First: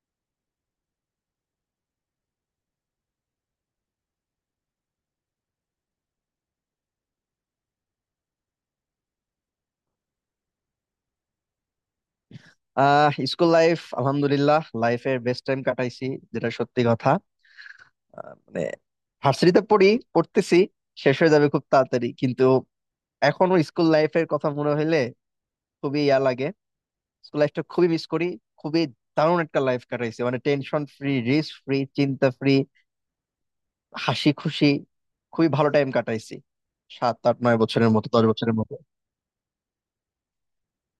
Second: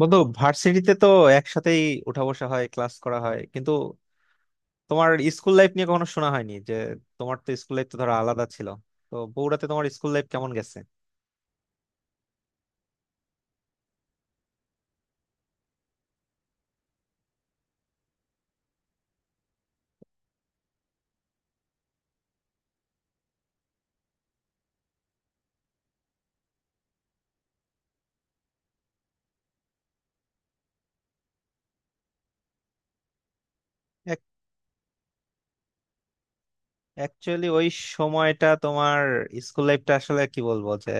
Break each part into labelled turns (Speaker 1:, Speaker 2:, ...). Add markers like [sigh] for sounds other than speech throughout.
Speaker 1: বন্ধু ভার্সিটিতে তো একসাথেই উঠা বসা হয়, ক্লাস করা হয়, কিন্তু তোমার স্কুল লাইফ নিয়ে কখনো শোনা হয়নি। যে তোমার তো স্কুল লাইফ তো ধরো আলাদা ছিল, তো বগুড়াতে তোমার স্কুল লাইফ কেমন গেছে?
Speaker 2: স্কুল লাইফ আলহামদুলিল্লাহ লাইফের বেস্ট টাইম কাটাইছি, যেটা সত্যি কথা। মানে ভার্সিটিতে পড়তেছি, শেষ হয়ে যাবে খুব তাড়াতাড়ি। কিন্তু এখনো স্কুল লাইফের কথা মনে হইলে খুবই ইয়া লাগে, স্কুল লাইফটা খুবই মিস করি। খুবই দারুণ একটা লাইফ কাটাইছি, মানে টেনশন ফ্রি, রিস্ক ফ্রি, চিন্তা ফ্রি, হাসি খুশি, খুবই ভালো টাইম কাটাইছি। সাত আট
Speaker 1: অ্যাকচুয়ালি
Speaker 2: নয়
Speaker 1: ওই
Speaker 2: বছরের মতো, দশ
Speaker 1: সময়টা
Speaker 2: বছরের মতো।
Speaker 1: তোমার স্কুল লাইফটা আসলে কি বলবো, যে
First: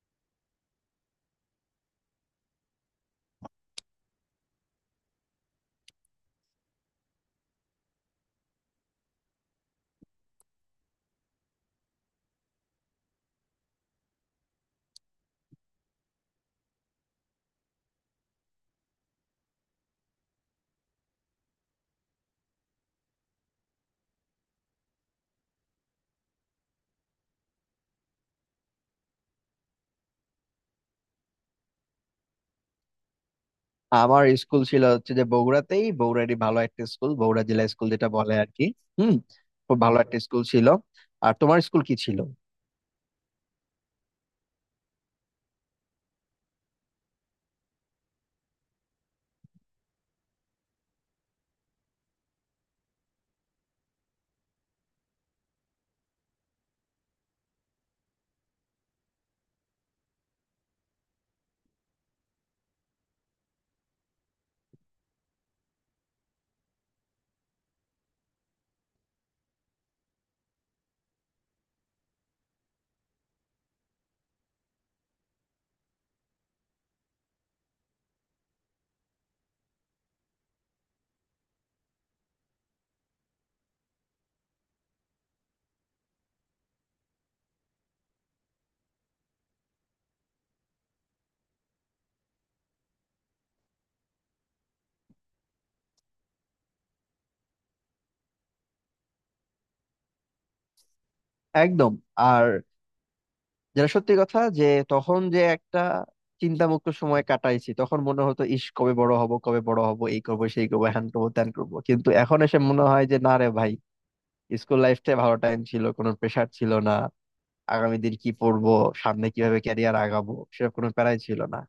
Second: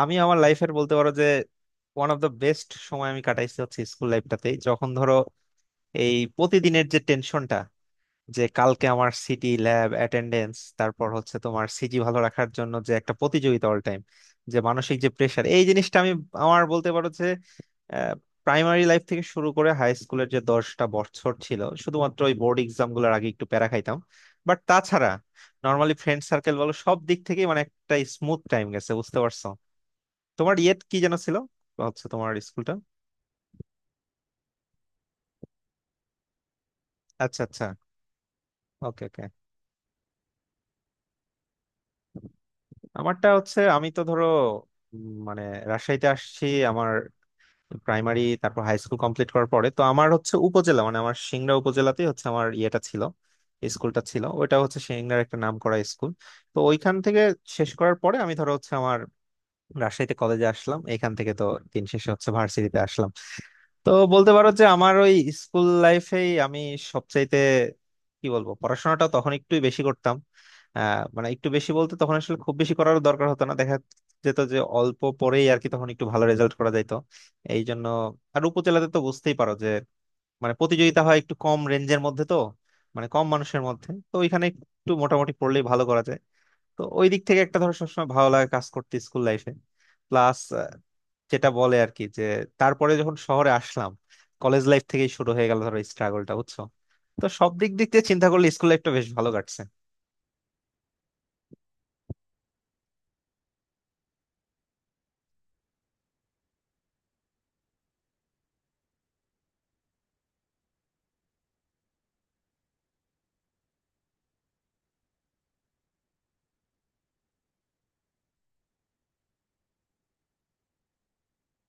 Speaker 1: আমি আমার লাইফের বলতে পারো যে ওয়ান অফ দ্য বেস্ট সময় আমি কাটাইছি হচ্ছে স্কুল লাইফটাতেই। যখন ধরো এই প্রতিদিনের যে টেনশনটা, যে কালকে আমার সিটি ল্যাব অ্যাটেন্ডেন্স, তারপর হচ্ছে তোমার সিজি ভালো রাখার জন্য যে একটা প্রতিযোগিতা অল টাইম, যে মানসিক যে প্রেশার, এই জিনিসটা আমি আমার বলতে পারো যে প্রাইমারি লাইফ থেকে শুরু করে হাই স্কুলের যে 10টা বছর ছিল, শুধুমাত্র ওই বোর্ড এক্সাম গুলোর আগে একটু প্যারা খাইতাম। বাট তাছাড়া নর্মালি ফ্রেন্ড সার্কেল বলো, সব দিক থেকেই মানে একটা স্মুথ টাইম গেছে, বুঝতে পারছো? তোমার ইয়েট কি যেন ছিল, হচ্ছে তোমার স্কুলটা।
Speaker 2: আমার স্কুল ছিল হচ্ছে যে বগুড়াতেই, বগুড়ারই ভালো একটা স্কুল,
Speaker 1: আচ্ছা
Speaker 2: বগুড়া
Speaker 1: আচ্ছা।
Speaker 2: জিলা স্কুল, যেটা বলে আর কি।
Speaker 1: ওকে
Speaker 2: হুম,
Speaker 1: ওকে।
Speaker 2: খুব ভালো একটা স্কুল ছিল। আর তোমার স্কুল কি ছিল?
Speaker 1: আমারটা হচ্ছে আমি তো ধরো, মানে রাজশাহীতে আসছি। আমার প্রাইমারি তারপর হাই স্কুল কমপ্লিট করার পরে তো আমার হচ্ছে উপজেলা, মানে আমার সিংড়া উপজেলাতেই হচ্ছে আমার ইয়েটা ছিল, স্কুলটা ছিল। ওইটা হচ্ছে সিংড়ার একটা নাম করা স্কুল। তো ওইখান থেকে শেষ করার পরে আমি ধরো হচ্ছে আমার রাজশাহীতে কলেজে আসলাম, এখান থেকে তো দিন শেষে হচ্ছে ভার্সিটিতে আসলাম। তো বলতে পারো যে আমার ওই স্কুল লাইফেই আমি সবচাইতে কি বলবো, পড়াশোনাটা তখন একটু বেশি করতাম। মানে একটু বেশি বলতে তখন আসলে খুব বেশি করার দরকার হতো না, দেখা যেত যে অল্প পরেই আর কি তখন একটু ভালো রেজাল্ট করা যাইতো এই জন্য। আর উপজেলাতে তো বুঝতেই পারো যে মানে প্রতিযোগিতা হয় একটু কম রেঞ্জের মধ্যে তো, মানে কম মানুষের মধ্যে তো ওইখানে একটু মোটামুটি পড়লেই ভালো করা যায়। তো ওই দিক থেকে একটা ধরো সবসময় ভালো লাগা কাজ করতে স্কুল লাইফে। প্লাস যেটা বলে আর কি, যে তারপরে যখন শহরে আসলাম, কলেজ লাইফ থেকেই শুরু হয়ে গেল ধরো স্ট্রাগলটা, বুঝছো? তো সব দিক দিক দিয়ে চিন্তা করলে স্কুল লাইফটা বেশ ভালো কাটছে।
Speaker 2: একদম। আর যেটা সত্যি কথা, যে তখন যে একটা চিন্তামুক্ত সময় কাটাইছি, তখন মনে হতো ইস, কবে বড় হব, কবে বড় হব, এই করবো সেই করবো, হ্যান করবো ত্যান করবো, কিন্তু এখন এসে মনে হয় যে না রে ভাই, স্কুল লাইফটাই ভালো টাইম ছিল, কোনো প্রেশার ছিল না। আগামী দিন কি পড়বো, সামনে কিভাবে ক্যারিয়ার আগাবো, সেরকম কোনো প্যারাই ছিল না।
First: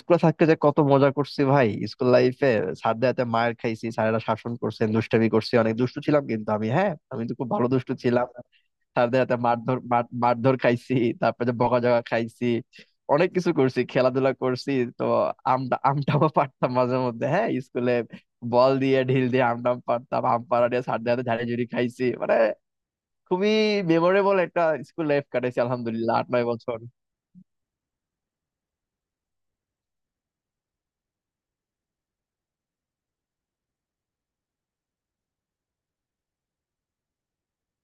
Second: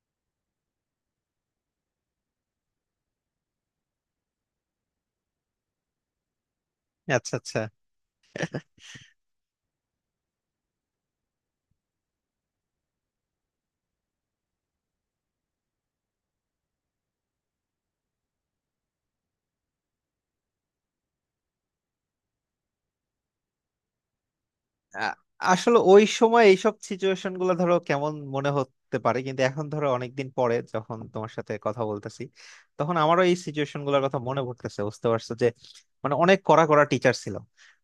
Speaker 2: স্কুলে থাকতে যে কত মজা করছি ভাই, স্কুল লাইফে স্যারদের হাতে মায়ের খাইছি, স্যারেরা শাসন করছেন, দুষ্টামি করছি, অনেক দুষ্টু ছিলাম, কিন্তু আমি, হ্যাঁ আমি তো
Speaker 1: আচ্ছা
Speaker 2: খুব
Speaker 1: আচ্ছা।
Speaker 2: ভালো দুষ্টু ছিলাম। স্যারদের হাতে মারধর মারধর খাইছি, তারপরে যে বকাঝকা খাইছি, অনেক কিছু করছি, খেলাধুলা করছি। তো আমটাও পারতাম মাঝে মধ্যে, হ্যাঁ স্কুলে বল দিয়ে ঢিল দিয়ে আমটাম পারতাম, আম পাড়া দিয়ে স্যারদের হাতে ঝাড়ি ঝুড়ি খাইছি, মানে খুবই মেমোরেবল একটা স্কুল
Speaker 1: আ-
Speaker 2: লাইফ কাটাইছি
Speaker 1: আসলে ওই
Speaker 2: আলহামদুলিল্লাহ। আট
Speaker 1: সময়
Speaker 2: নয়
Speaker 1: এইসব
Speaker 2: বছর
Speaker 1: সিচুয়েশন গুলো ধরো কেমন মনে হতে পারে, কিন্তু এখন ধরো অনেকদিন পরে যখন তোমার সাথে কথা বলতেছি, তখন আমারও এই সিচুয়েশন গুলোর কথা মনে পড়তেছে, বুঝতে পারছো? যে মানে অনেক কড়া কড়া টিচার ছিল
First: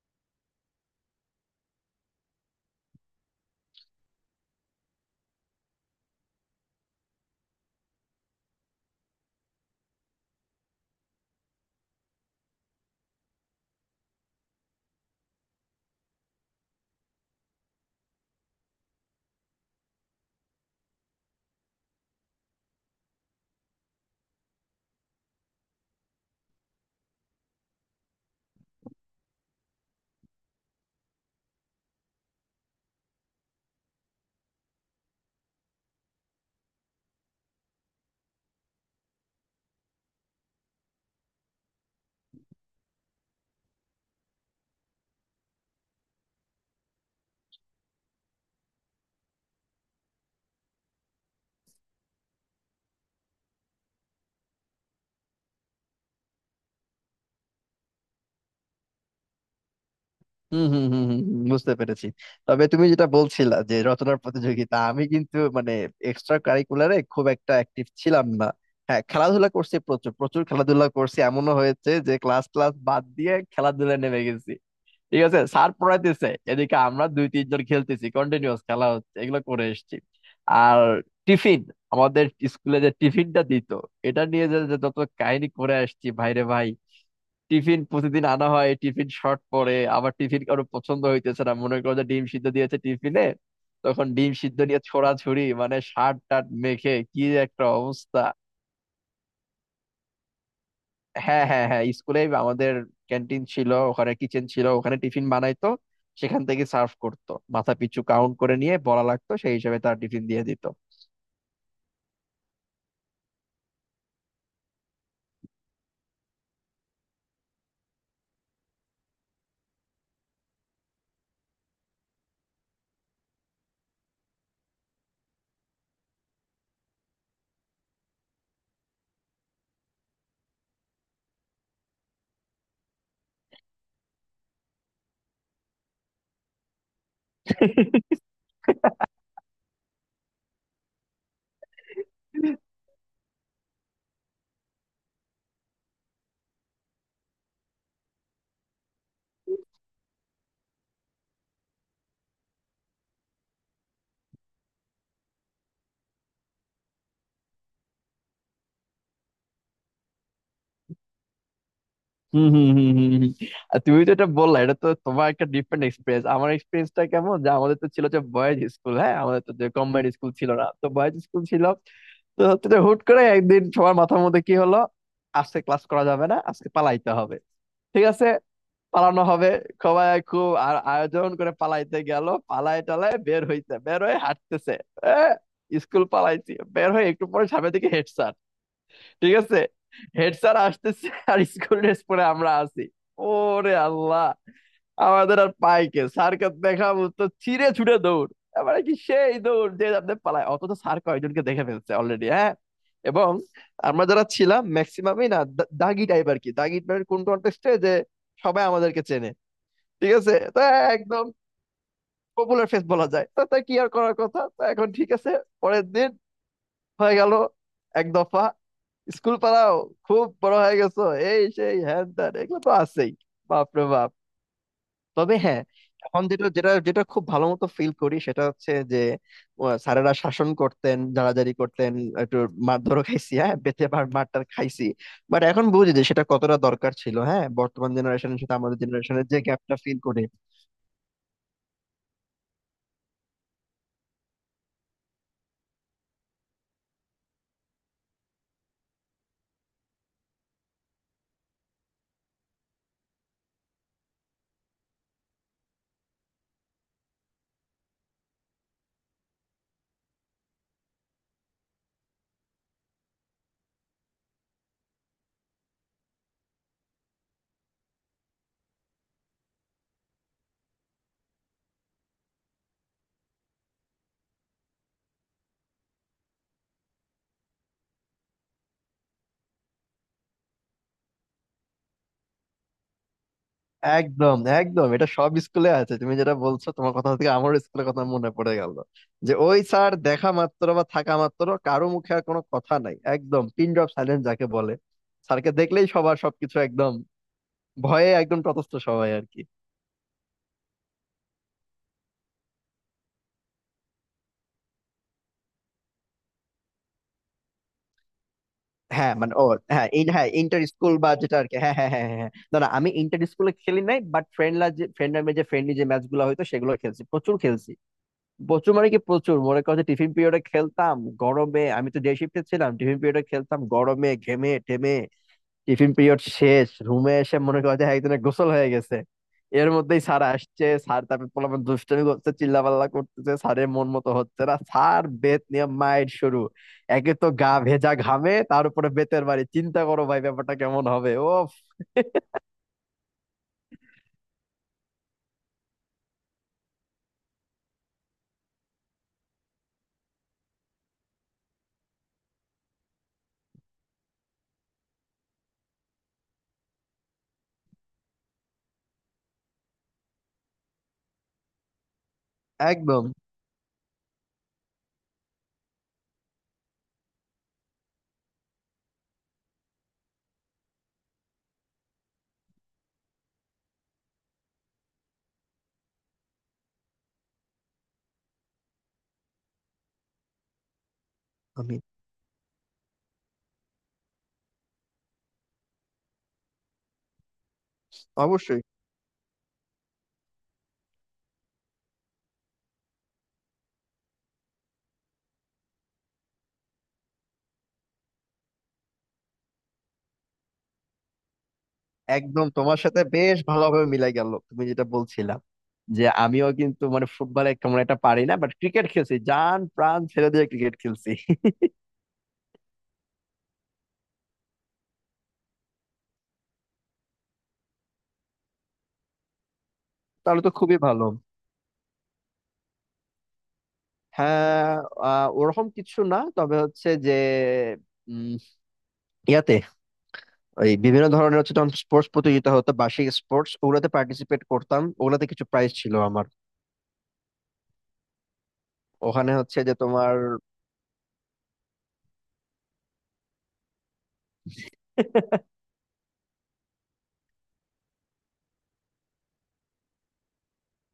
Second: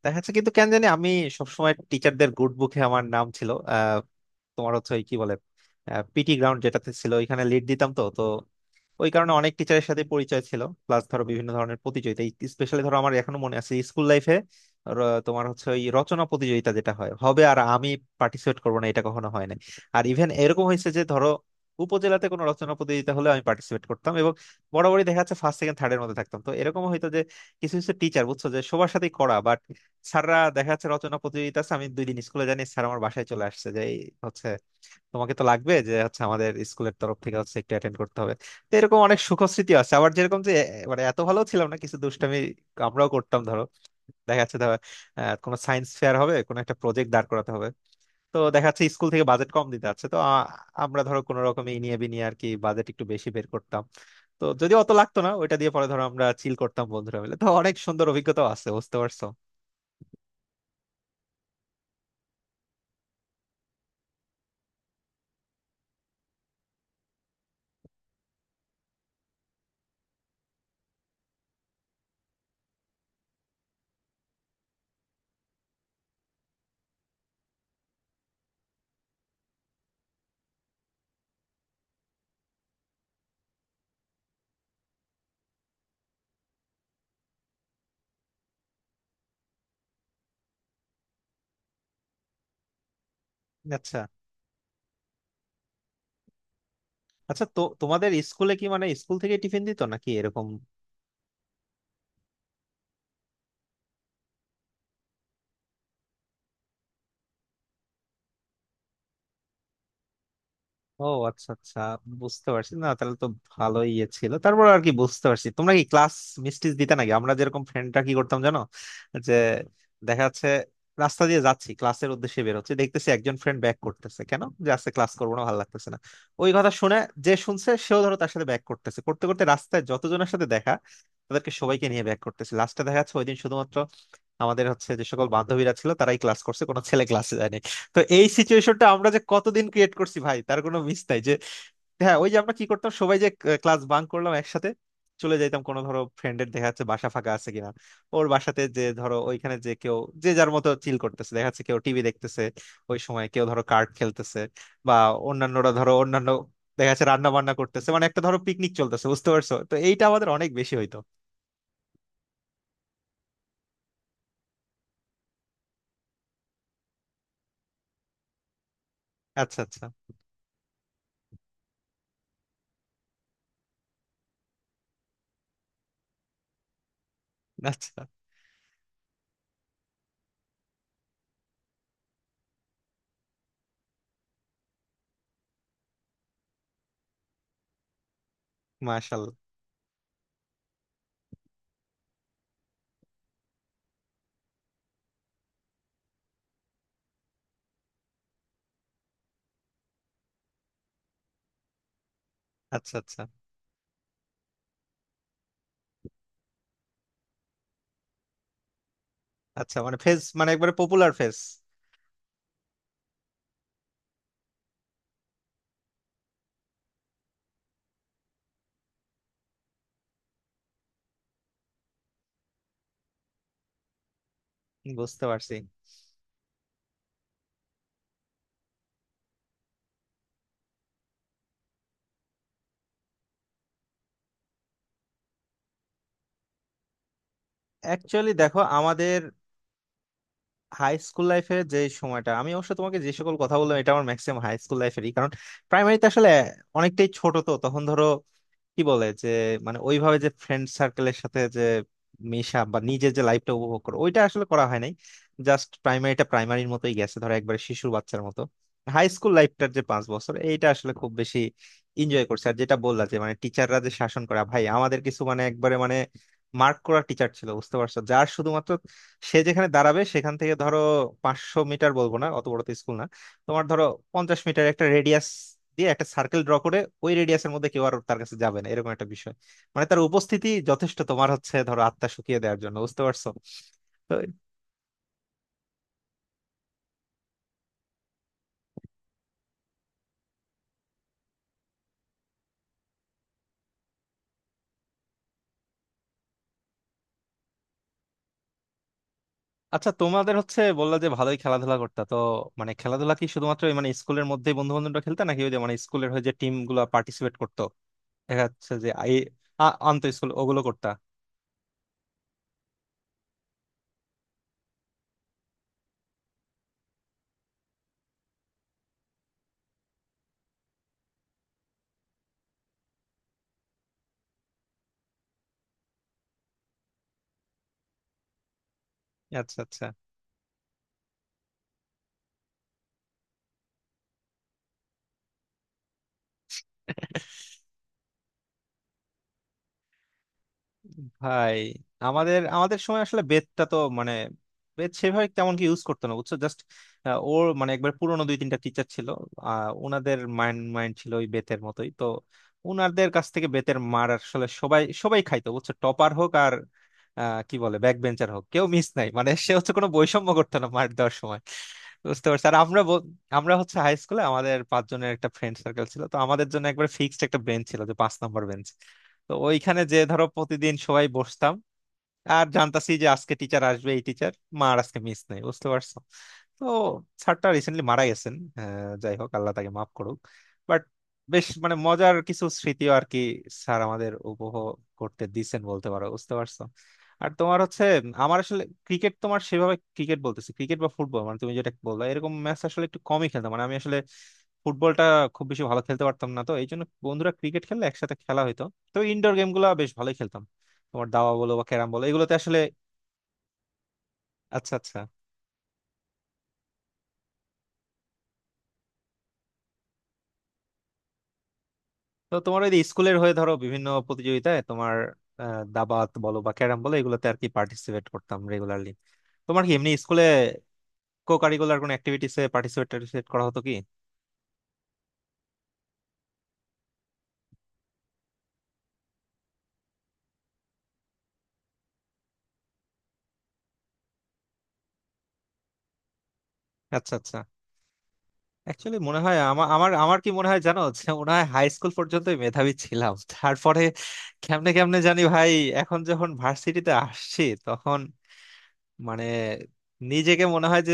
Speaker 1: দেখা যাচ্ছে, কিন্তু কেন জানি আমি সবসময় টিচারদের গুড বুকে আমার নাম ছিল। তোমার হচ্ছে ওই কি বলে, পিটি গ্রাউন্ড যেটাতে ছিল ওইখানে লিড দিতাম তো, তো ওই কারণে অনেক টিচারের সাথে পরিচয় ছিল। প্লাস ধরো বিভিন্ন ধরনের প্রতিযোগিতা, স্পেশালি ধরো আমার এখনো মনে আছে স্কুল লাইফে, তোমার হচ্ছে ওই রচনা প্রতিযোগিতা যেটা হয়, হবে আর আমি পার্টিসিপেট করবো না, এটা কখনো হয় না। আর ইভেন এরকম হয়েছে যে ধরো উপজেলাতে কোনো রচনা প্রতিযোগিতা হলে আমি পার্টিসিপেট করতাম, এবং বরাবরই দেখা যাচ্ছে ফার্স্ট সেকেন্ড থার্ড এর মধ্যে থাকতাম। তো এরকম হয়তো যে কিছু কিছু টিচার বুঝছো যে সবার সাথেই করা, বাট স্যাররা দেখা যাচ্ছে রচনা প্রতিযোগিতা আছে আমি দুই দিন স্কুলে জানি, স্যার আমার বাসায় চলে আসছে যে এই হচ্ছে তোমাকে তো লাগবে, যে হচ্ছে আমাদের স্কুলের তরফ থেকে হচ্ছে একটু অ্যাটেন্ড করতে হবে। তো এরকম অনেক সুখস্মৃতি আছে। আবার যেরকম যে মানে এত ভালো ছিলাম না, কিছু দুষ্টামি আমরাও করতাম ধরো। দেখা যাচ্ছে ধরো, কোনো সায়েন্স ফেয়ার হবে, কোনো একটা প্রজেক্ট দাঁড় করাতে হবে, তো দেখা যাচ্ছে স্কুল থেকে বাজেট কম দিতে আছে, তো আমরা ধরো কোনো রকমে ইনিয়ে বিনিয়ে আর কি বাজেট একটু বেশি বের করতাম। তো যদি অত লাগতো না, ওইটা দিয়ে পরে ধরো আমরা চিল করতাম বন্ধুরা মিলে। তো অনেক সুন্দর অভিজ্ঞতা আছে, বুঝতে পারছো?
Speaker 2: হম হম হম হম হম, বুঝতে পেরেছি। তবে তুমি যেটা বলছিলা যে রচনার প্রতিযোগিতা, আমি কিন্তু মানে এক্সট্রা কারিকুলারে খুব একটা অ্যাক্টিভ ছিলাম না। হ্যাঁ, খেলাধুলা করছি, প্রচুর প্রচুর খেলাধুলা করছি, এমনও হয়েছে যে ক্লাস ক্লাস বাদ দিয়ে খেলাধুলায় নেমে গেছি। ঠিক আছে, স্যার পড়াইতেছে, এদিকে আমরা দুই তিনজন খেলতেছি, কন্টিনিউয়াস খেলা হচ্ছে, এগুলো করে এসেছি। আর টিফিন, আমাদের স্কুলে যে টিফিনটা দিত, এটা নিয়ে যে যে যত কাহিনী করে আসছি ভাইরে ভাই। টিফিন প্রতিদিন আনা হয়, টিফিন শর্ট পড়ে, আবার টিফিন কারো পছন্দ হইতেছে না, মনে করো যে ডিম সিদ্ধ দিয়েছে টিফিনে,
Speaker 1: আচ্ছা
Speaker 2: তখন ডিম সিদ্ধ নিয়ে ছোড়াছুড়ি, মানে শার্ট টাট মেখে কি যে
Speaker 1: আচ্ছা। তো
Speaker 2: একটা
Speaker 1: তোমাদের
Speaker 2: অবস্থা।
Speaker 1: স্কুলে কি, মানে স্কুল থেকে টিফিন দিত নাকি এরকম?
Speaker 2: হ্যাঁ হ্যাঁ হ্যাঁ, স্কুলে আমাদের ক্যান্টিন ছিল, ওখানে কিচেন ছিল, ওখানে টিফিন বানাইতো, সেখান থেকে সার্ভ করতো, মাথা পিছু কাউন্ট করে নিয়ে বলা লাগতো, সেই হিসাবে তার টিফিন দিয়ে দিত।
Speaker 1: ও, আচ্ছা আচ্ছা। বুঝতে পারছি। না তাহলে তো ভালোই ইয়ে ছিল তারপর আর কি, বুঝতে পারছি। তোমরা কি ক্লাস মিস্টিস দিতে নাকি? আমরা যেরকম ফ্রেন্ডরা কি করতাম জানো, যে দেখা যাচ্ছে রাস্তা দিয়ে যাচ্ছি ক্লাসের উদ্দেশ্যে, বের হচ্ছে দেখতেছি একজন ফ্রেন্ড ব্যাক করতেছে, কেন যে আজকে ক্লাস করবো না, ভালো লাগতেছে না। ওই কথা শুনে যে শুনছে সেও ধরো তার সাথে ব্যাক করতেছে, করতে করতে রাস্তায় যতজনের সাথে দেখা তাদেরকে সবাইকে নিয়ে ব্যাক করতেছে, লাস্টে দেখা যাচ্ছে ওই দিন শুধুমাত্র আমাদের হচ্ছে যে সকল বান্ধবীরা ছিল তারাই ক্লাস করছে, কোনো ছেলে ক্লাসে যায়নি। তো এই সিচুয়েশনটা আমরা যে কতদিন ক্রিয়েট করছি ভাই, তার কোনো মিস নাই যে। হ্যাঁ ওই যে আমরা কি করতাম, সবাই যে ক্লাস বাঙ্ক করলাম একসাথে, চলে যাইতাম কোনো ধরো ফ্রেন্ডের দেখা যাচ্ছে বাসা ফাঁকা আছে কিনা, ওর বাসাতে যে ধরো ওইখানে যে কেউ যে যার মতো চিল করতেছে, দেখা যাচ্ছে কেউ টিভি দেখতেছে ওই সময়, কেউ ধরো কার্ড খেলতেছে, বা অন্যান্যরা ধরো অন্যান্য দেখা যাচ্ছে রান্না বান্না করতেছে, মানে একটা ধরো পিকনিক চলতেছে, বুঝতে পারছো? তো এইটা আমাদের অনেক বেশি হইতো।
Speaker 2: হম হম হম হম হম। আর তুমি তো এটা বললা, এটা তো তোমার একটা ডিফারেন্ট এক্সপিরিয়েন্স, আমার এক্সপিরিয়েন্সটা কেমন যে আমাদের তো ছিল যে বয়েজ স্কুল, হ্যাঁ আমাদের তো
Speaker 1: আচ্ছা
Speaker 2: যে
Speaker 1: আচ্ছা
Speaker 2: কম্বাইন্ড স্কুল ছিল না, তো বয়েজ স্কুল ছিল। তো হচ্ছে যে হুট করে একদিন সবার মাথার মধ্যে কি হলো, আজকে ক্লাস করা যাবে না, আজকে পালাইতে হবে।
Speaker 1: আচ্ছা।
Speaker 2: ঠিক আছে, পালানো হবে। সবাই খুব আর আয়োজন করে পালাইতে গেল, পালাই টালায় বের হইতে, বের হয়ে হাঁটতেছে। এ, স্কুল পালাইছি, বের হয়ে একটু পরে সামনের দিকে হেড।
Speaker 1: মাশাল্লাহ।
Speaker 2: ঠিক আছে, হেড স্যার আসতেছে, আর স্কুল ড্রেস পরে আমরা আছি। ওরে আল্লাহ, আমাদের আর পাই কে, স্যারকে দেখাবো, তো ছিঁড়ে ছুড়ে দৌড়। এবারে কি সেই দৌড় যে আপনি পালায়, অথচ স্যার কয়জনকে দেখে ফেলছে অলরেডি, হ্যাঁ।
Speaker 1: আচ্ছা আচ্ছা
Speaker 2: এবং আমরা যারা ছিলাম ম্যাক্সিমামই না দাগি টাইপ আর কি, দাগি টাইপের কোন কন্টেস্টে যে সবাই আমাদেরকে চেনে।
Speaker 1: আচ্ছা, মানে
Speaker 2: ঠিক
Speaker 1: ফেস,
Speaker 2: আছে,
Speaker 1: মানে
Speaker 2: তো
Speaker 1: একবারে পপুলার
Speaker 2: একদম
Speaker 1: ফেস।
Speaker 2: পপুলার ফেস বলা যায়। তো তা কি আর করার, কথা তো এখন ঠিক আছে। পরের দিন হয়ে গেল এক দফা, স্কুল পাড়াও, খুব বড় হয়ে গেছো, এই সেই হ্যান ত্যান, এগুলো তো আছেই। বাপ রে বাপ।
Speaker 1: বুঝতে
Speaker 2: তবে
Speaker 1: পারছি।
Speaker 2: হ্যাঁ, এখন যেটা যেটা যেটা খুব ভালো মতো ফিল করি সেটা হচ্ছে যে স্যারেরা শাসন করতেন, জারাজারি করতেন, একটু মারধরও খাইছি, হ্যাঁ বেঁচে মার মারটার খাইছি। বাট এখন বুঝি যে সেটা কতটা দরকার ছিল, হ্যাঁ, বর্তমান
Speaker 1: অ্যাকচুয়ালি
Speaker 2: জেনারেশনের সাথে
Speaker 1: দেখো
Speaker 2: আমাদের
Speaker 1: আমাদের
Speaker 2: জেনারেশনের যে গ্যাপটা ফিল করি।
Speaker 1: হাই স্কুল লাইফের যে সময়টা, আমি অবশ্য তোমাকে যে সকল কথা বললাম এটা আমার ম্যাক্সিমাম হাই স্কুল লাইফেরই, কারণ প্রাইমারিতে আসলে অনেকটাই ছোট তো, তখন ধরো কি বলে যে মানে ওইভাবে যে ফ্রেন্ড সার্কেলের সাথে যে মেশা বা নিজের যে লাইফটা উপভোগ করো, ওইটা আসলে করা হয় নাই। জাস্ট প্রাইমারিটা প্রাইমারির মতোই গেছে ধরো, একবারে শিশুর বাচ্চার মতো। হাই স্কুল লাইফটার যে 5 বছর, এইটা আসলে খুব বেশি এনজয় করছে। আর যেটা বললা যে মানে টিচাররা যে শাসন করা, ভাই আমাদের কিছু মানে একবারে মানে মার্ক করা টিচার ছিল, বুঝতে পারছো, যার শুধুমাত্র সে যেখানে দাঁড়াবে সেখান থেকে ধরো 500 মিটার বলবো না, অত বড় তো স্কুল না, তোমার ধরো 50 মিটার একটা রেডিয়াস দিয়ে একটা সার্কেল ড্র করে ওই রেডিয়াসের মধ্যে কেউ আর তার কাছে যাবে না, এরকম একটা বিষয়। মানে তার উপস্থিতি যথেষ্ট তোমার হচ্ছে ধরো আত্মা শুকিয়ে দেওয়ার জন্য, বুঝতে পারছো? তো
Speaker 2: একদম একদম, এটা সব স্কুলে আছে, তুমি যেটা বলছো, তোমার কথা থেকে আমার স্কুলের কথা মনে পড়ে গেল যে ওই স্যার দেখা মাত্র বা থাকা মাত্র কারো মুখে আর কোনো কথা নাই, একদম পিন ড্রপ সাইলেন্স যাকে বলে। স্যারকে দেখলেই সবার সবকিছু একদম, ভয়ে একদম তটস্থ সবাই আর কি।
Speaker 1: আচ্ছা, তোমাদের হচ্ছে বললা যে ভালোই খেলাধুলা করতা তো, মানে খেলাধুলা কি শুধুমাত্র ওই মানে স্কুলের মধ্যেই বন্ধু বান্ধবরা খেলতা, নাকি ওই যে মানে স্কুলের হয়ে যে টিম গুলো পার্টিসিপেট করতো দেখা যাচ্ছে যে আই,
Speaker 2: হ্যাঁ মানে ও,
Speaker 1: আন্ত
Speaker 2: হ্যাঁ
Speaker 1: স্কুল ওগুলো
Speaker 2: ইন্টার
Speaker 1: করতা?
Speaker 2: স্কুল বা যেটা আর কি, হ্যাঁ হ্যাঁ হ্যাঁ হ্যাঁ হ্যাঁ। না না আমি ইন্টার স্কুলে খেলি নাই, বাট ফ্রেন্ডরা যে ফ্রেন্ডলি যে ম্যাচ গুলো হয়তো, সেগুলো খেলছি, প্রচুর খেলছি। প্রচুর মানে কি, প্রচুর মনে করো যে টিফিন পিরিয়ডে খেলতাম, গরমে, আমি তো ডে শিফটে ছিলাম, টিফিন পিরিয়ডে খেলতাম গরমে ঘেমে টেমে। টিফিন পিরিয়ড শেষ, রুমে এসে মনে করো যে একজনের গোসল হয়ে গেছে।
Speaker 1: আচ্ছা
Speaker 2: এর
Speaker 1: আচ্ছা।
Speaker 2: মধ্যেই স্যার আসছে, স্যার তারপর পোলাপান দুষ্টামি করছে, চিল্লাপাল্লা করতেছে, স্যারের মন মতো হচ্ছে না, স্যার বেত নিয়ে মায়ের শুরু। একে তো গা ভেজা ঘামে, তার উপরে বেতের বাড়ি, চিন্তা করো ভাই, ব্যাপারটা কেমন হবে। ও
Speaker 1: ভাই আমাদের আমাদের সময় আসলে বেতটা তো মানে, বেত সেভাবে তেমন কি ইউজ করতো না, বুঝছো। জাস্ট ওর মানে একবার পুরনো দুই তিনটা টিচার ছিল, ওনাদের মাইন্ড মাইন্ড ছিল ওই বেতের মতোই তো, ওনাদের কাছ থেকে বেতের মার আসলে সবাই সবাই খাইতো, বুঝছো, টপার হোক আর কি বলে ব্যাক বেঞ্চার হোক, কেউ মিস নাই, মানে সে হচ্ছে কোনো বৈষম্য করতো না মার দেওয়ার সময়। বুঝতে পারছি। আর
Speaker 2: একদম।
Speaker 1: আমরা হচ্ছে হাই স্কুলে আমাদের পাঁচজনের একটা ফ্রেন্ড সার্কেল ছিল, তো আমাদের জন্য একবার ফিক্সড একটা বেঞ্চ ছিল, যে 5 নম্বর বেঞ্চ। তো ওইখানে যে ধরো প্রতিদিন সবাই বসতাম, আর জানতাছি যে আজকে টিচার আসবে এই টিচার, মা আর আজকে মিস নেই, বুঝতে পারছো। তো স্যারটা রিসেন্টলি মারা গেছেন, যাই হোক আল্লাহ তাকে মাফ করুক। বাট বেশ
Speaker 2: আমি
Speaker 1: মানে মজার কিছু স্মৃতিও আর কি, স্যার আমাদের উপভোগ করতে দিছেন বলতে পারো, বুঝতে পারছো। আর তোমার হচ্ছে, আমার
Speaker 2: অবশ্যই
Speaker 1: আসলে ক্রিকেট, তোমার সেভাবে ক্রিকেট বলতেছি ক্রিকেট বা ফুটবল মানে তুমি যেটা বললা এরকম ম্যাচ আসলে একটু কমই খেলতাম, মানে আমি আসলে ফুটবলটা খুব বেশি ভালো খেলতে পারতাম না, তো এই জন্য বন্ধুরা ক্রিকেট খেললে একসাথে খেলা হইতো। তো ইনডোর গেম গুলা বেশ ভালোই খেলতাম, তোমার দাবা বলো বা ক্যারাম বলো এগুলোতে
Speaker 2: একদম
Speaker 1: আসলে।
Speaker 2: তোমার সাথে বেশ ভালোভাবে মিলাই গেল, তুমি
Speaker 1: আচ্ছা
Speaker 2: যেটা
Speaker 1: আচ্ছা।
Speaker 2: বলছিলা যে আমিও কিন্তু মানে ফুটবলে কেমন একটা পারি না, বাট ক্রিকেট খেলছি জান প্রাণ ছেড়ে দিয়ে, ক্রিকেট খেলছি। [laughs]
Speaker 1: তো তোমার ওই যে স্কুলের হয়ে ধরো বিভিন্ন প্রতিযোগিতায় তোমার, দাবাত বলো বা ক্যারাম বলো এগুলোতে আর কি পার্টিসিপেট করতাম রেগুলারলি। তোমার কি এমনি স্কুলে
Speaker 2: তাহলে তো খুবই ভালো।
Speaker 1: কো কারিকুলার কোনো অ্যাক্টিভিটিসে পার্টিসিপেট করা হতো কি?
Speaker 2: হ্যাঁ ওরকম কিছু না, তবে হচ্ছে যে উম, ইয়াতে ওই বিভিন্ন ধরনের হচ্ছে, তখন স্পোর্টস প্রতিযোগিতা হতো, বার্ষিক স্পোর্টস, ওগুলাতে পার্টিসিপেট করতাম, ওগুলাতে কিছু প্রাইজ ছিল আমার।
Speaker 1: আচ্ছা আচ্ছা। অ্যাকচুয়ালি মনে
Speaker 2: ওখানে
Speaker 1: হয়
Speaker 2: হচ্ছে
Speaker 1: আমার
Speaker 2: যে
Speaker 1: আমার
Speaker 2: তোমার।
Speaker 1: আমার কি মনে হয় জানো [laughs] যে মনে হয় হাই স্কুল পর্যন্তই মেধাবী ছিলাম, তারপরে কেমনে কেমনে জানি ভাই
Speaker 2: [laughs]
Speaker 1: এখন যখন ভার্সিটিতে আসছি তখন মানে নিজেকে মনে হয় যে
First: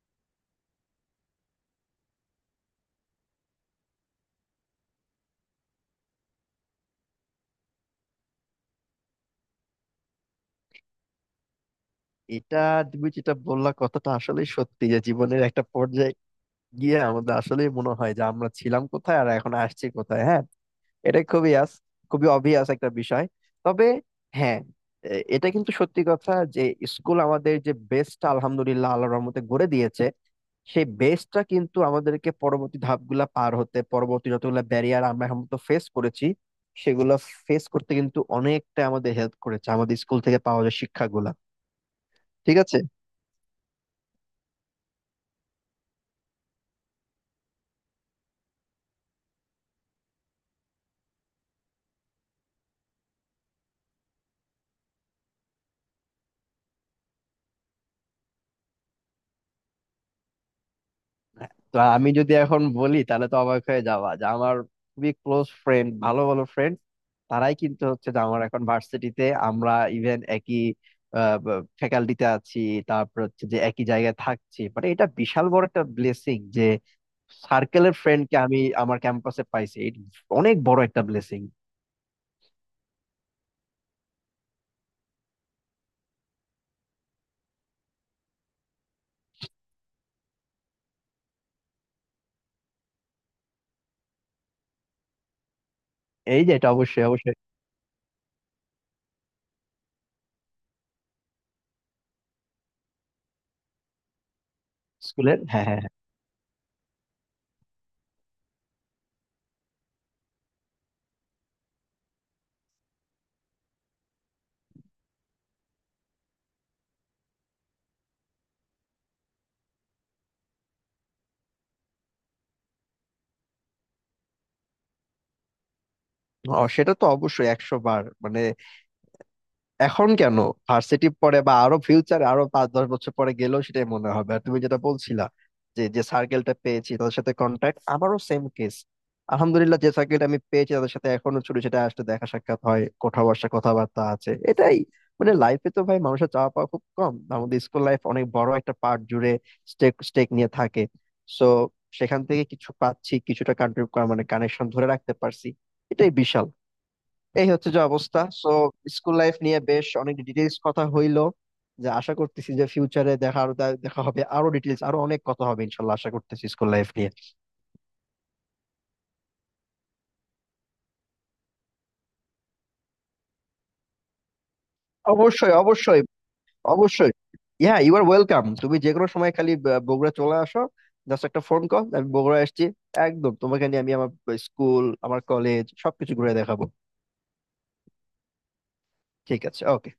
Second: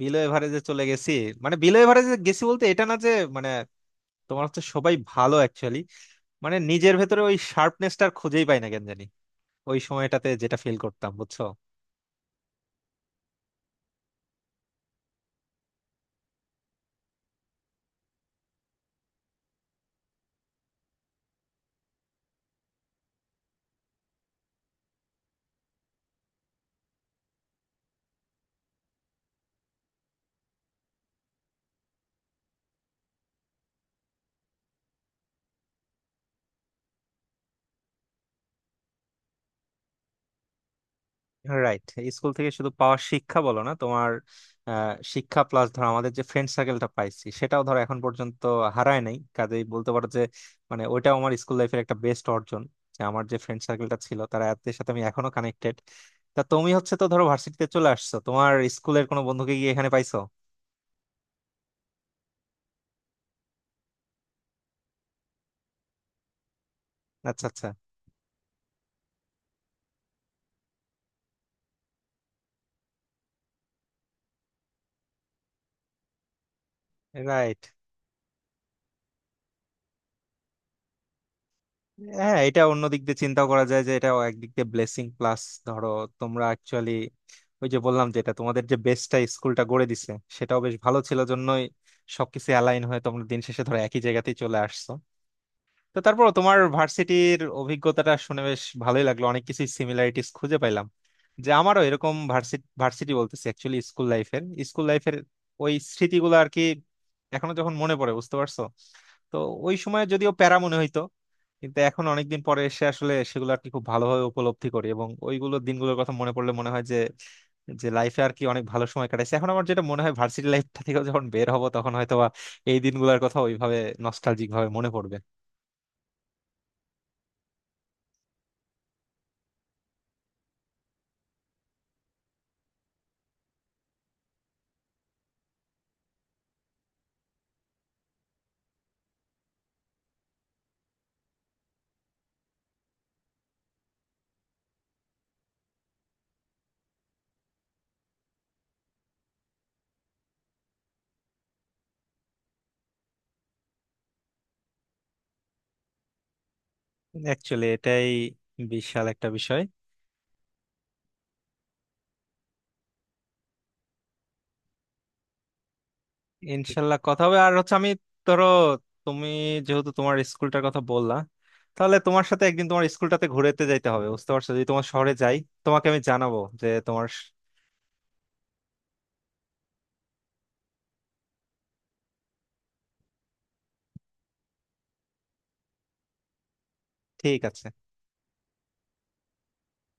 Speaker 1: বিলো এভারেজে চলে গেছি। মানে বিলো এভারেজে গেছি বলতে এটা না যে মানে তোমার হচ্ছে সবাই ভালো অ্যাকচুয়ালি, মানে নিজের ভেতরে ওই শার্পনেসটা খুঁজেই পাই না কেন জানি, ওই সময়টাতে যেটা ফিল করতাম, বুঝছো।
Speaker 2: এটা তুমি যেটা বললা, কথাটা আসলে সত্যি, যে জীবনের একটা পর্যায়ে গিয়ে আমাদের আসলে মনে হয় যে আমরা ছিলাম কোথায় আর এখন আসছি কোথায়, হ্যাঁ। এটা খুবই খুবই অবভিয়াস একটা বিষয়। তবে হ্যাঁ, এটা কিন্তু সত্যি কথা যে স্কুল আমাদের যে বেস্টটা আলহামদুলিল্লাহ আল্লাহর রহমতে গড়ে দিয়েছে, সেই বেসটা কিন্তু আমাদেরকে পরবর্তী ধাপগুলা পার হতে, পরবর্তী যতগুলো ব্যারিয়ার আমরা এখন তো ফেস করেছি, সেগুলো ফেস করতে কিন্তু অনেকটা আমাদের হেল্প করেছে আমাদের স্কুল থেকে পাওয়া যায় শিক্ষাগুলা।
Speaker 1: রাইট। স্কুল থেকে
Speaker 2: ঠিক
Speaker 1: শুধু
Speaker 2: আছে,
Speaker 1: পাওয়া শিক্ষা বলো না, তোমার শিক্ষা প্লাস ধরো আমাদের যে ফ্রেন্ড সার্কেলটা পাইছি সেটাও ধরো এখন পর্যন্ত হারায় নাই, কাজেই বলতে পারো যে মানে ওইটাও আমার স্কুল লাইফের একটা বেস্ট অর্জন, যে আমার যে ফ্রেন্ড সার্কেলটা ছিল তারা এদের সাথে আমি এখনো কানেক্টেড। তা তুমি হচ্ছে তো ধরো ভার্সিটিতে চলে আসছো, তোমার স্কুলের কোনো বন্ধুকে গিয়ে এখানে পাইছো?
Speaker 2: তো আমি যদি এখন বলি তাহলে তো অবাক হয়ে যাওয়া যে আমার খুবই ক্লোজ ফ্রেন্ড, ভালো ভালো ফ্রেন্ড
Speaker 1: আচ্ছা
Speaker 2: তারাই
Speaker 1: আচ্ছা।
Speaker 2: কিন্তু হচ্ছে যে আমার এখন ভার্সিটিতে, আমরা ইভেন একই ফ্যাকাল্টিতে আছি, তারপর হচ্ছে যে একই জায়গায় থাকছি, মানে এটা বিশাল বড় একটা ব্লেসিং যে
Speaker 1: রাইট।
Speaker 2: সার্কেলের ফ্রেন্ডকে আমি আমার ক্যাম্পাসে পাইছি, এটা অনেক বড় একটা ব্লেসিং।
Speaker 1: হ্যাঁ এটা অন্য দিক দিয়ে চিন্তা করা যায় যে এটাও একদিক দিয়ে ব্লেসিং। প্লাস ধরো তোমরা অ্যাকচুয়ালি ওই যে বললাম যেটা, তোমাদের যে বেসটা স্কুলটা গড়ে দিছে সেটাও বেশ ভালো ছিল জন্যই সবকিছু অ্যালাইন হয়ে তোমরা দিন শেষে ধরো একই জায়গাতেই চলে আসছো। তো তারপর
Speaker 2: এই যে
Speaker 1: তোমার
Speaker 2: এটা অবশ্যই অবশ্যই।
Speaker 1: ভার্সিটির অভিজ্ঞতাটা শুনে বেশ ভালোই লাগলো, অনেক কিছু সিমিলারিটিস খুঁজে পাইলাম, যে আমারও এরকম ভার্সিটি, ভার্সিটি বলতেছি অ্যাকচুয়ালি স্কুল লাইফের, স্কুল লাইফের
Speaker 2: স্কুলের, হ্যাঁ
Speaker 1: ওই
Speaker 2: হ্যাঁ হ্যাঁ।
Speaker 1: স্মৃতিগুলো আর কি এখনো যখন মনে পড়ে, বুঝতে পারছো। তো ওই সময় যদিও প্যারা মনে হইতো, কিন্তু এখন অনেকদিন পরে এসে আসলে সেগুলো আর কি খুব ভালোভাবে উপলব্ধি করি, এবং ওইগুলো দিনগুলোর কথা মনে পড়লে মনে হয় যে যে লাইফে আর কি অনেক ভালো সময় কাটাইছে। এখন আমার যেটা মনে হয় ভার্সিটি লাইফটা থেকে যখন বের হবো তখন হয়তো বা এই দিনগুলোর কথা ওইভাবে নস্টালজিক ভাবে মনে পড়বে।
Speaker 2: ও, সেটা তো অবশ্যই, একশো বার মানে, এখন কেন, ভার্সিটি পরে বা আরো ফিউচারে, আরো 5 10 বছর পরে গেলেও সেটাই মনে হবে। আর তুমি যেটা বলছিলা যে যে সার্কেলটা পেয়েছি তাদের সাথে কন্ট্যাক্ট, আমারও সেম কেস। আলহামদুলিল্লাহ যে সার্কেলটা আমি পেয়েছি তাদের সাথে এখনো ছোট সেটা আসতে দেখা সাক্ষাৎ হয়, কোথাও বসা কথাবার্তা আছে, এটাই। মানে লাইফে তো ভাই মানুষের চাওয়া পাওয়া খুব কম, আমাদের স্কুল লাইফ অনেক বড় একটা পার্ট জুড়ে স্টেক স্টেক নিয়ে থাকে। সো সেখান থেকে কিছু পাচ্ছি, কিছুটা কান্ট্রিবিউট, মানে কানেকশন ধরে রাখতে পারছি, এটাই বিশাল। এই
Speaker 1: অ্যাকচুয়ালি
Speaker 2: হচ্ছে যে
Speaker 1: এটাই
Speaker 2: অবস্থা। সো
Speaker 1: বিশাল
Speaker 2: স্কুল
Speaker 1: একটা
Speaker 2: লাইফ নিয়ে
Speaker 1: বিষয়।
Speaker 2: বেশ অনেক ডিটেলস কথা হইলো, যে আশা করতেছি যে ফিউচারে দেখা আরো দেখা হবে, আরো ডিটেলস, আরো অনেক কথা হবে, ইনশাল্লাহ আশা করতেছি স্কুল লাইফ
Speaker 1: ইনশাল্লাহ
Speaker 2: নিয়ে।
Speaker 1: কথা হবে। আর হচ্ছে আমি ধরো, তুমি যেহেতু তোমার স্কুলটার কথা বললা, তাহলে তোমার সাথে একদিন তোমার স্কুলটাতে ঘুরেতে যাইতে হবে, বুঝতে পারছো, যদি তোমার শহরে যাই।
Speaker 2: অবশ্যই
Speaker 1: তোমাকে আমি
Speaker 2: অবশ্যই
Speaker 1: জানাবো যে তোমার
Speaker 2: অবশ্যই,
Speaker 1: স-
Speaker 2: হ্যাঁ ইউ আর ওয়েলকাম, তুমি যে কোনো সময় খালি বগুড়া চলে আসো, জাস্ট একটা ফোন কল আমি বগুড়া আসছি, একদম তোমাকে নিয়ে আমি আমার স্কুল, আমার কলেজ সবকিছু ঘুরে দেখাবো।
Speaker 1: ঠিক আছে।
Speaker 2: ঠিক আছে, ওকে।